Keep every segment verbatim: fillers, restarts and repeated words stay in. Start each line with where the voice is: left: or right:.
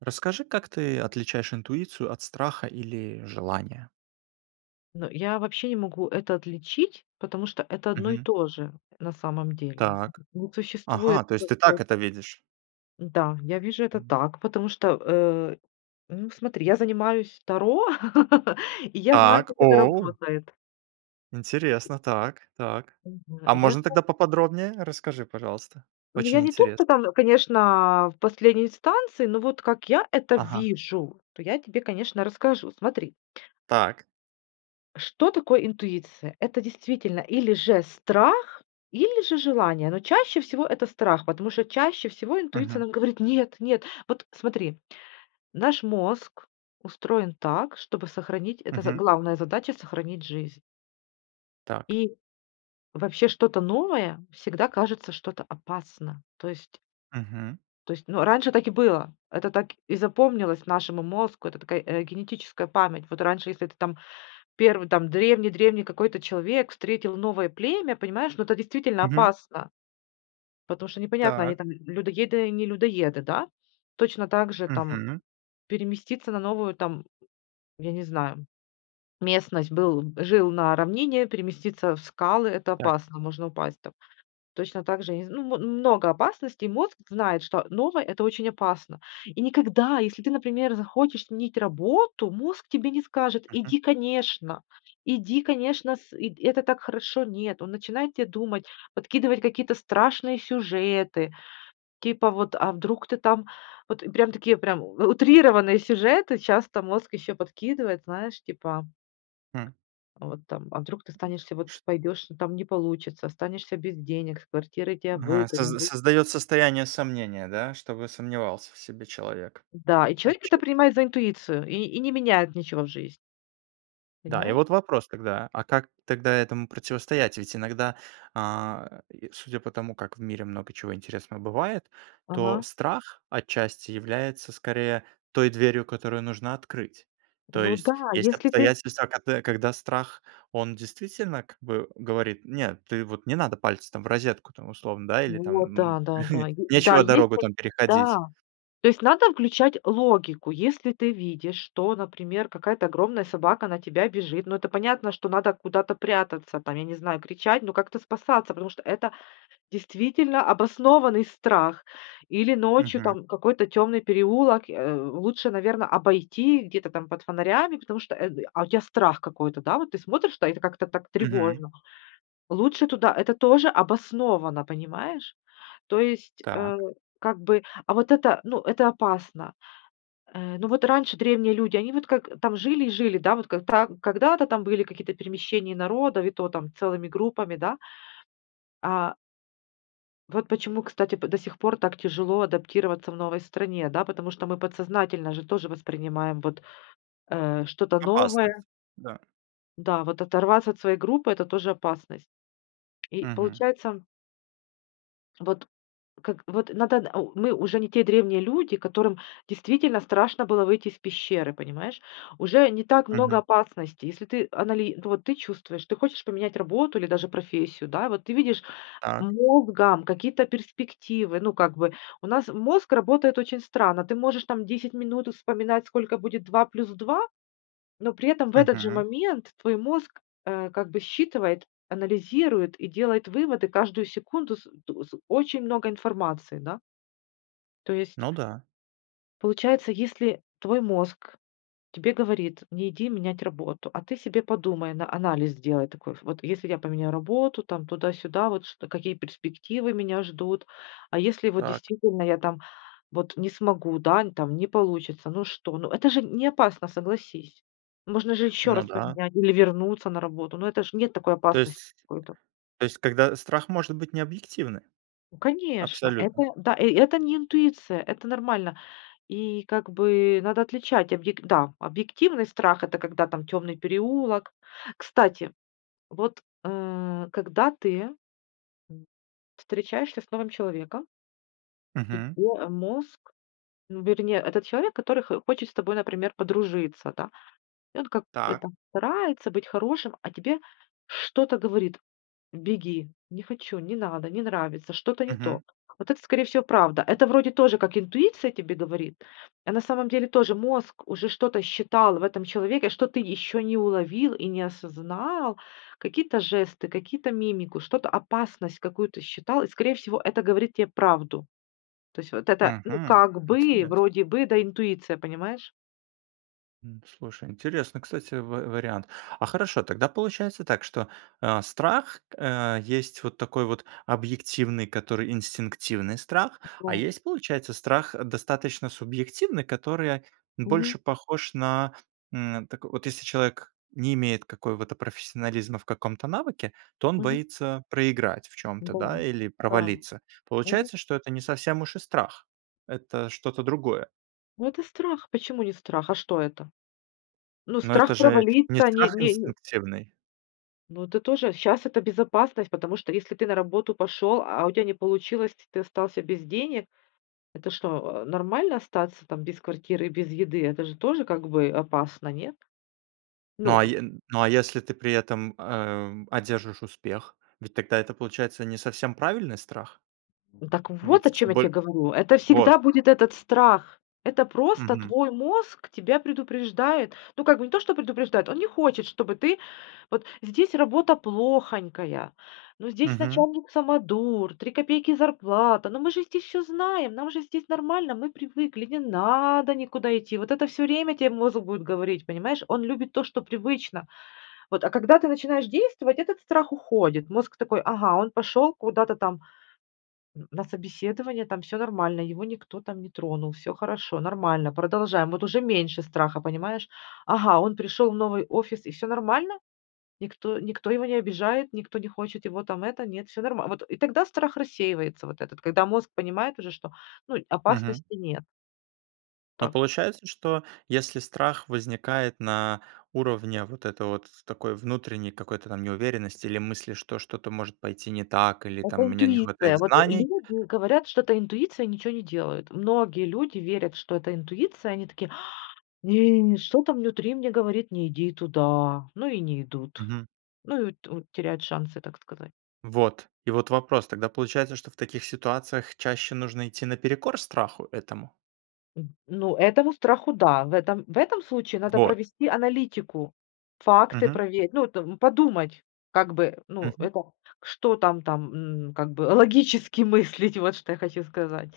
right: Расскажи, как ты отличаешь интуицию от страха или желания?
left: Ну, я вообще не могу это отличить, потому что это одно и
right: Мгм.
left: то же. На самом деле,
right: Так.
left: не
right: Ага,
left: существует
right: то есть ты так
left: такое.
right: это видишь?
left: Да, я вижу это
right: М.
left: так, потому что, э, ну, смотри: я занимаюсь Таро, и я знаю,
right: Так,
left: как это
right: оу.
left: работает.
right: Интересно, так, так.
left: Мгм.
right: А
left: Я
right: можно
left: зна
right: тогда поподробнее? Расскажи пожалуйста,
left: Ну, я
right: очень
left: не тот,
right: интересно.
left: кто там, конечно, в последней инстанции, но вот как я это
right: Ага.
left: вижу, то я тебе, конечно, расскажу. Смотри.
right: Так.
left: Что такое интуиция? Это действительно или же страх, или же желание, но чаще всего это страх, потому что чаще всего интуиция
right: Мгм.
left: нам говорит: "Нет, нет." Вот, смотри, наш мозг устроен так, чтобы сохранить это з
right: Мгм.
left: главная задача- сохранить жизнь.
right: Так.
left: И вообще что-то новое всегда кажется что-то опасно, то есть
right: Мгм.
left: То есть, ну, раньше так и было, это так и запомнилось нашему мозгу, это такая, э, генетическая память. Вот раньше, если это там первый там древний-древний какой-то человек встретил новое племя, понимаешь, ну это действительно
right: Мгм.
left: опасно. Потому что непонятно, они
right: Так.
left: там л людоеды, не людоеды, да? Точно также там
right: Мгм.
left: переместиться на новую там, я не знаю, местность. Был жил на равнине, переместиться в скалы- это
right: Так.
left: опасно, можно упасть там. Точно также, я не зн ну, мо много опасностей. Мозг знает, что новое- это очень опасно. И никогда, если ты, например, захочешь сменить работу, мозг тебе не скажет:
right: Мгм.
left: "Иди, конечно, иди, конечно, с ы это так хорошо." Нет, он начинает те думать, подкидывать какие-то страшные сюжеты, типа вот: а вдруг ты там вот прям такие прям у утрированные сюжеты часто мозг еще подкидывает, знаешь, типа
right: Хм.
left: Вот, там, а вдруг, ты станешься, вот
right: Ш
left: пойдешь, там не получится, останешься без денег, с квартирой тя
right: Ага,
left: выгоню,
right: соз
left: вы
right: создает состояние сомнения, да, чтобы сомневался в себе человек.
left: Да, и человек это
right: Отчасти.
left: принимает за интуицию, и и не меняет ничего в жизни.
right: Да, и
left: Понимаешь?
right: вот вопрос тогда, а как тогда этому противостоять? Ведь иногда, э, и судя по тому, как в мире много чего интересного бывает, то
left: Ага.
right: страх отчасти является, скорее, той дверью, которую нужно открыть. То
left: Ну да,
right: есть, есть
left: если ты
right: обстоятельства, кад э, когда страх, он действительно как бы говорит: "Нет, ты вот не надо пальцы там в розетку, там, условно, да, или там,
left: Вот,
right: м,
left: да, да, да. И да,
right: нечего
left: есть,
right: дорогу
left: э
right: там переходить."
left: Да, то есть надо включать логику. Если ты видишь, что, например, какая-то огромная собака на тебя бежит, ну, это понятно, что надо куда-то прятаться, там я не знаю, кричать, но как-то спасаться. Потому что это действительно обоснованный страх. Или ночью
right: Мгм.
left: там какой-то темный переулок, э, лучше, наверно, обойти где-то там под фонарями, потому что, э, а у тя страх какой-то, да, вот ты смотришь, та, а это как-то так
right: Мгм.
left: тревожно. Лучше туда это тоже обосновано, понимаешь? То есть, э,
right: Так.
left: как бы, а вот это, ну, это опасно. Э, ну вот раньше древние люди, они вот как там, жили и жили, да, вот как тра когда-то там были какие-то перемещения народов, и то там целыми группами, да. А Вот почему, кстати, п до сих пор так тяжело адаптироваться в новой стране, да, потому что мы подсознательно же тоже воспринимаем вот, э, что-то
right: Опасность,
left: новое
right: да.
left: Да, вот оторваться от своей группы это тоже опасность. И
right: Мгм.
left: получается вот как вот надо, о мы уже не те древние люди, которым действительно страшно было выйти из пещеры, понимаешь. Уже не так много
right: Мгм.
left: опасностей. Если ты анали ну вот ты чувствуешь, ты хочешь поменять работу или даже профессию, да, вот ты видишь,
right: Так.
left: мозгом, какие-то перспективы, ну как бы, у нас мозг работает очень странно. Ты можешь там десять минут, э, вспоминать, сколько будет два плюс два, но при этом в этот же
right: Мгм.
left: момент твой мозг, а, как бы считывает, анализирует и делает выводы, каждую секунду с э т с очень много информации, да. То есть
right: Ну да.
left: Получается, если твой мозг тебе говорит: "Не иди менять работу". А ты себе подумай, на анализ сделай такой. Ф вот если я поменяю работу, там туда-сюда, вот ш какие перспективы меня ждут. А если вот
right: Так.
left: действительно я там вот не смогу, да, н там не получится, ну что, ну это же неопасно, согласись. Можно же еще раз
right: Ну да.
left: поменять или вернуться на работу, но это ж нет такой
right: То
left: опасности
right: есть
left: какой-то.
right: то есть, когда страх может быть необъективный
left: Конечно, это,
right: абсолютно.
left: да, э это не интуиция, это нормально. И как бы, надо отличать, объе да, объективный страх- это когда там темный переулок. Кстати, вот, э, когда ты встречаешься с новым человеком и
right: Мгм.
left: твой, а, мозг, ну да, это не этот человек, который х хочет с тобой, например, подружиться, да. И он, как бы,
right: Так.
left: там, старается быть хорошим, а тебе что-то говорит: "Беги, не хочу, не надо, не нравится, что-то не то".
right: Мгм.
left: Вот это скорее всего правда. Это вроде тоже как интуиция тебе говорит, а на самом деле тоже мозг уже что-то считал в этом человеке, что ты еще не уловил и не осознал, какие-то жесты, какие-то мимику, что-то, опасность какую-то считал, и скорее всего это говорит тебе правду. То есть вот это, ну
right: Мгм.
left: как бы,
right: Интересно.
left: вроде бы, да, интуиция, понимаешь?
right: М, слушай, интересный кстати ва вариант. А, хорошо, тогда получается так, что, а, страх, э, есть вот такой вот объективный, который инстинктивный страх. А
left: Да.
right: есть, получается, страх, э, достаточно субъективный, который
left: Мгм.
right: больше похож на, м. Так вот, если человек не имеет какого-то профессионализма в каком-то навыке, то он
left: Мгм.
right: боится проиграть в чём-то,
left: Да,
right: да или
left: да.
right: провалиться,
left: Мгм.
right: получается что это не совсем уж и страх. Это что-то другое.
left: Ну это страх. Почему не страх, а что это? Ну,
right: Но это
left: страх
right: же не
left: провалить-то, а не
right: страх
left: не н
right: инстинктивный.
left: Ну это тоже. Щас это безопасность, потому что, если ты на работу пошел, а у тебя не получилось, и ты остался без денег, это что, а, нормально остаться, там, без квартиры и без еды. Это же тоже как бы опасно. Нет?
right: Ну
left: Ну
right: а
left: н
right: е ну а если ты при этом, ам, одержишь успех, ведь тогда это получается не совсем правильный страх?
left: Ну так вот о
right: Ведь
left: чем я тебе
right: боль
left: говорю, это
right: Вот.
left: всегда будет этот страх, это просто
right: Мгм.
left: твой мозг тебя предупреждает. Ну как бы не то, что предупреждает, он не хочет, чтобы ты. Вот здесь работа плохонькая, ну здесь
right: Мгм.
left: начальник самодур, три копейки зарплата, ну мы же здесь всё знаем, нам же здесь нормально, мы привыкли, не надо никуда идти. Вот это всё время тебе мозг будет говорить, понимаешь, он любит то, что привычно. Вот. А когда ты начинаешь действовать, этот страх уходит, мозг такой: "Ага, он пошел куда-то там н на собеседование, там всё нормально, его никто там не тронул, всё хорошо, нормально, продолжаем". Вот уже меньше страха, понимаешь. "Ага, он пришел в новый офис и всё нормально. Никто, никто его не обижает, никто не хочет его там это, нет, всё нормально", вот. И тогда страх рассеивается вот этот, когда мозг понимает уже, что, ну
right: Мгм.
left: опасности нет.
right: Но
left: Так.
right: получается что если страх возникает на уровне вот этой вот, такой внутренней какой-то там неуверенности или мысли что что-то может пойти не так или
left: Это
right: там у меня не хватает
left: интуиция, вот
right: знаний
left: люди говорят, что это интуиция и ничего не делают. Многие люди верят, что это интуиция, они такие: "А! Не, что там внутри мне говорит, не иди туда." Ну, и не идут.
right: Мгм.
left: Ну и ту теряют шансы, так сказать.
right: Вот, и вот вопрос: тогда получается, что в таких ситуациях чаще нужно идти наперекор страху этому?
left: М, ну этому страху да. В этом, в этом случае надо
right: Вот.
left: провести аналитику, факты
right: Мгм.
left: проверить, ну это подумать, как бы, ну
right: Мгм.
left: это, что там там н как бы логически мыслить, вот что я хочу сказать.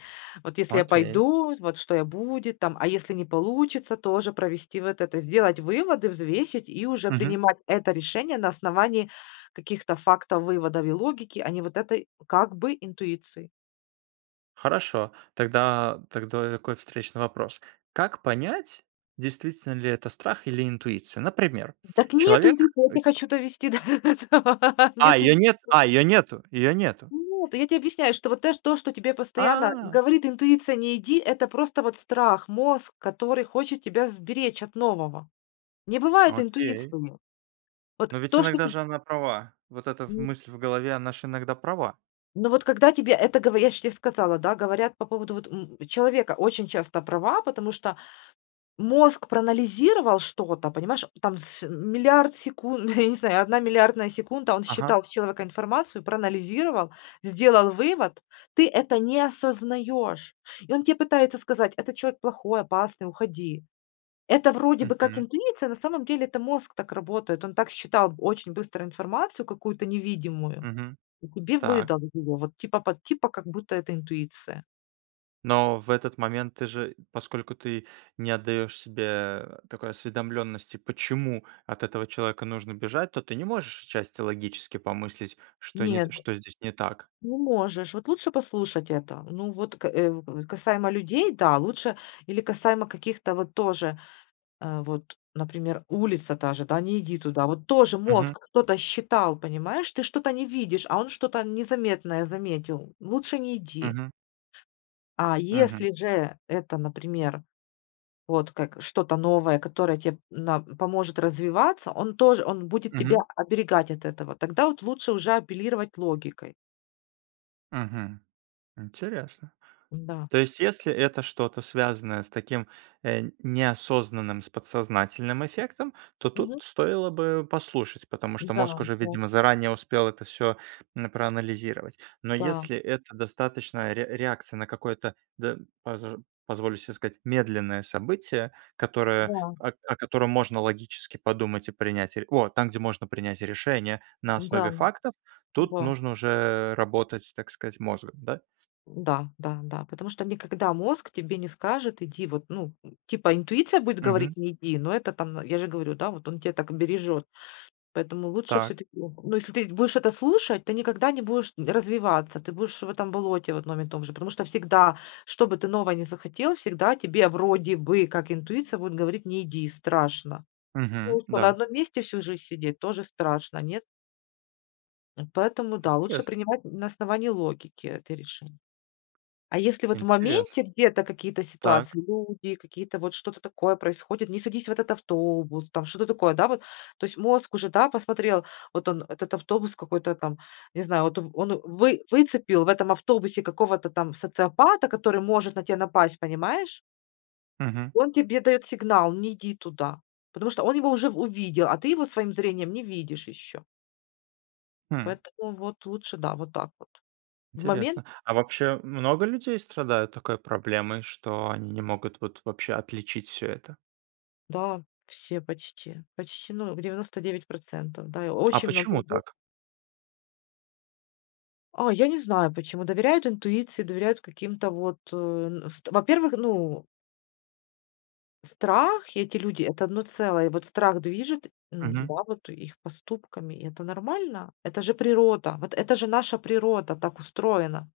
left: Вот если я
right: Окей.
left: пойду, вот что я будет там, а если не получится тоже провести вот это сделать выводы, взвесить и уже
right: Мгм.
left: принимать это решение на основании каких-то фактов, выводов и логики, а не вот этой, как бы, интуиции.
right: Хорошо, тогда дактои, такой встречный вопрос: как понять, действительно ли это страх или интуиция? Например:
left: Дак нету
right: человек
left: интуиции, я
right: ы
left: те хочу довести до этого.
right: А,
left: Нету
right: её
left: инт
right: нет. А, её нету её нету.
left: Нет, я тебе объясняю, что вот тэ то, что тебе постоянно
right: А!
left: говорит интуиция: "Не иди", это просто вот страх, мозг, который хочет тебя сберечь от нового. Не бывает
right: Окей.
left: интуиции у него. Вот
right: Но ведь
left: то, что
right: иногда
left: ты
right: же она права. Вот эта в
left: Н
right: мысль в голове, она же иногда права.
left: Ну, вот когда тебе это говоря я ж те сказала, да, говорят по поводу вот, м, человека очень часто права, потому что мозг проанализировал что-то, понимаешь, там св миллиард секу я не знаю, одна миллиардная секунда, он
right: Ага.
left: считал с человека информацию, проанализировал, сделал вывод, ты это не осознаешь. И он тебе пытается сказать, этот человек плохой, опасный, уходи. Это вроде бы как
right: Мгм.
left: интуиция, на самом деле это мозг так работает. Он так считал очень быстро информацию какую-то невидимую,
right: Мгм.
left: и тебе
right: Так.
left: выдал вот его, вот типа под типа как будто это интуиция.
right: Но в этот момент, ты же, поскольку ты не отдаешь себе такой осведомленности, почему от этого человека нужно бежать, то ты не можешь отчасти логически помыслить, что не
left: Нет,
right: что здесь не так.
left: ну можешь, вот лучше послушать это. Ну вот к э, касаемо людей, да, лучше или касаемо каких-то вот тоже, э, вот, например, улица та же, да: "Не иди туда". Вот тоже
right: Мгм.
left: мозг что-то считал, понимаешь, ты что-то не видишь, а он что-то незаметное заметил- лучше не иди.
right: Мгм.
left: А
right: Мгм.
left: если же это, например, вот как что-то новое, которое те на поможет развиваться, он тоже, он будет тебя
right: Мгм.
left: оберегать от этого. Тогда вот лучше уже апеллировать логикой.
right: Мгм. Интересно.
left: Да.
right: То есть, если это что-то связанное с таким, э, неосознанным с подсознательным эффектом, то тут
left: Мгм.
right: стоило бы послушать, потому что мозг
left: Да.
right: уже
left: По
right: видимо заранее успел это всё, м, проанализировать. Но
left: Да.
right: если это достаточная ре реакция на какое-то, д пож позволю себе сказать, медленное событие, которое
left: Да.
right: о котором можно логически подумать и принять, о, там где можно принять решение, на
left: Да.
right: основе фактов, тут
left: Да.
right: нужно уже работать, с так сказать, мозгом, да?
left: Да, да, да. Потому что никогда мозг тебе не скажет иди вот, ну, типа интуиция будет говорить
right: Мгм.
left: не иди, но это там, я же говорю, да вот он тебя так бережет. Поэтому лучше
right: Так.
left: все-таки, ну, если ты будешь это слушать, ты никогда не будешь развиваться, ты будешь в этом болоте, в одном и том же. Потому что всегда, чтобы ты новое не захотел, всегда тебе вроде бы, как интуиция будет говорить: "Не иди, страшно". Ну,
right: Мгм.
left: а что, на
right: Да.
left: одном месте всю жизнь сидеть, тоже страшно, нет? Поэтому, да, лучше
right: Интерес
left: принимать на основании логики это решень А если вот в
right: Интерес
left: моменте где-то какие-то
right: Так.
left: ситуации, люди какие-то вот что-то такое происходит, не садись в этот автобус там, что-то такое, да вот. То есть мозг уже, да, посмотрел, вот он этот автобус какой-то там, не знаю, вот он он вы выцепил в этом автобусе какого-то там социопата, который может на тебя напасть, понимаешь?
right: Мгм.
left: Он тебе дает сигнал, не иди туда, потому что он его уже в увидел, а ты его своим зрением не видишь еще.
right: М.
left: Поэтому, вот лучше, да, вот так вот. В момент
right: Интересно, а вообще много людей страдают такой проблемой, что они не могут вот вообще отличить всё это?
left: Да, все почти, почти, ну в девяносто девять процентов, да, и
right: А
left: очень много
right: почему
left: людей
right: так?
left: А, я не знаю, почему доверяют интуиции, доверяют каким-то, вот, э, н ст во-первых, ну Страх и эти люди- это одно целое, и вот страх движет, м,
right: Мгм.
left: да вот и их поступками, и это нормально. Это же природа, вот это же наша природа так устроена,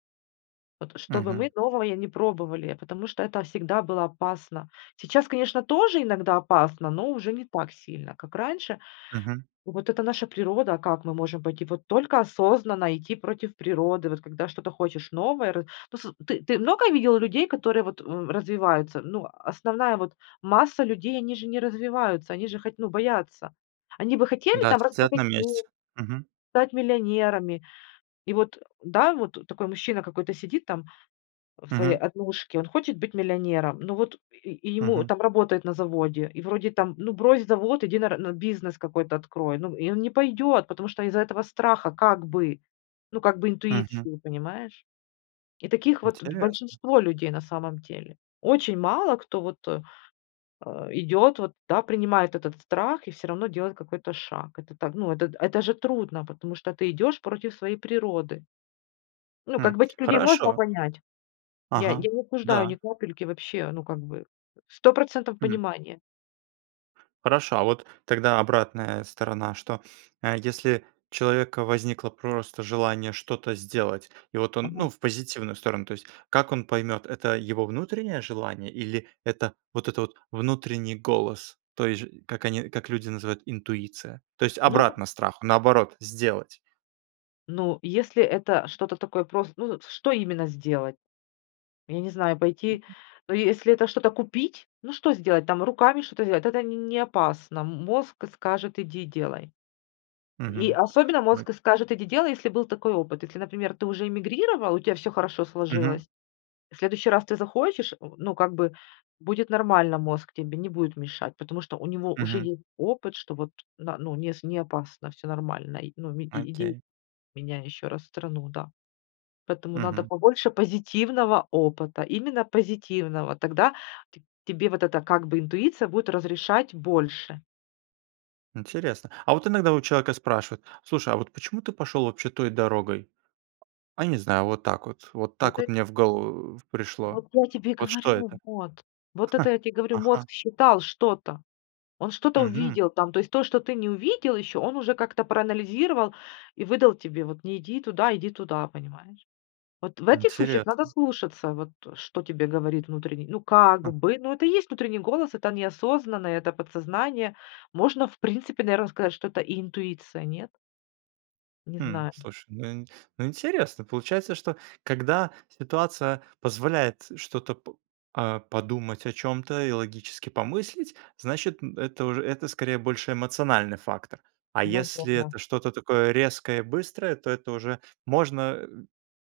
left: вот чтобы мы
right: Мгм.
left: новое не пробовали, потому что это всегда было опасно. Сейчас, конечно, тоже иногда опасно, но уже не так сильно, как раньше.
right: Мгм.
left: Вот это наша природа, а как мы можем пойти, вот только осознанно идти против природы. Вот когда что-то хочешь новое ры Ну, сы ты, ты много видел людей, которые вот, м, развиваются, ну, основная вот масса людей, они же не развиваются, они же хать ну, боятся. Они бы хотели
right: Да,
left: там
right: сцат на
left: разбогатеть,
right: месте. Мгм.
left: стать миллионерами. И вот, да, вот такой мужчина какой-то сидит там, а, в своей
right: Мгм.
left: однушке, он хочет быть миллионером. Ну вот и и ему
right: Мгм.
left: там работает на заводе, и вроде там, ну, брось завод, иди на ра на бизнес какой-то открой, ну. И он не пойдет, потому что из-за этого страха как бы, ну как бы
right: Мгм.
left: интуиции, понимаешь. И таких вот б
right: Интересно.
left: большинство людей на самом деле. Очень мало, кто вот, идет вот, да, принимает этот страх и всё равно делает какой-то шаг. Это так, ну, это д это же трудно, потому что ты идешь против своей природы. Ну, как
right: М,
left: бы этих людей можно
right: хорошо.
left: понять. Я я
right: Ага.
left: не осуждаю ни
right: Да.
left: капельки вообще, ну, как бы сто процентов
right: М.
left: понимания.
right: Хорошо, а вот тогда обратная сторона, что, э, если, у человека возникло просто желание что-то сделать, и вот он,
left: Мгм.
right: ну в позитивную сторону, то есть, как он поймет это его внутреннее желание или это вот этот внутренний голос, то есть, ж как они, как люди называют интуиция. То есть,
left: Ну да.
right: обратно страху, наоборот сделать.
left: Ну, если это что-то такое просто, ну, с что именно сделать? Я не знаю, пойти но если это что-то купить, ну что сделать, там руками что-то сделать, это нь не опасно. М мозг скажет иди делай. И
right: Мгм.
left: особенно
right: М
left: мозг скажет иди делай, если был такой опыт. Если, например, ты уже эмигрировал, у тя всё хорошо
right: Мгм.
left: сложилось, в следующий раз ты захочешь, э, ну как бы будет нормально мозг, тебе не будет мешать. Потому что у него уже
right: Мгм.
left: есть опыт, что вот на ну, с не опасно, всё нормально, ну и иди
right: Окей.
left: меняй еще раз страну, да. Поэтому надо
right: Мгм.
left: побольше позитивного опыта, именно позитивного, тогда т тебе вот эта, как бы, интуиция будет разрешать больше.
right: Интересно. А вот иногда у человека спрашивают: "Слушай, а вот почему ты пошел, вообще, той дорогой?- А, не знаю, вот так вот. Вот так
left: Вот
right: вот
left: это
right: мне в голову пришло".
left: Вот я тебе
right: Вот что
left: говорю,
right: это?
left: вот. Вот это я тебе говорю,
right: Ага.
left: мозг считал что-то, он что-то
right: Мгм.
left: увидел там, то есть то, что ты не увидел еще, он уже как-то проанализировал и выдал тебе вот: "Не иди туда, иди туда", понимаешь. Вот в этих случаях надо
right: Интересно.
left: слушаться, вот что тебе говорит внутренний ну, как
right: Хм.
left: бы, ну это и есть внутренний голос, это неосознанно, это подсознание. Можно, в принципе, наверно, сказать, что это и интуиция, нет? Не
right: Хм,
left: знаю.
right: слушай, ну ин ну интересно получается, что когда ситуация позволяет что-то п а, подумать о чём-то и логически помыслить, значит, м, это уже это скорее больше эмоциональный фактор, а если это
left: Наверно.
right: что-то такое резкое и быстрое, то это уже можно,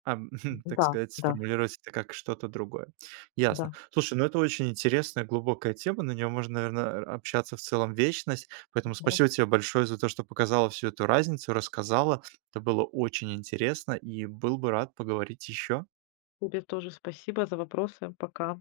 right: ам, так
left: Да.
right: сказать,
left: Да.
right: сформулировать это как что-то другое.
left: Да.
right: Ясно.Слушай, ну это очень интересная глубокая тема, на неё можно, наверно а общаться в целом вечность, поэтому
left: Да.
right: спасибо тебе большое за то, что показала всю эту разницу, рассказала. Это было очень интересно и был бы рад поговорить ещё.
left: Тебе тоже спасибо за вопросы. Пока!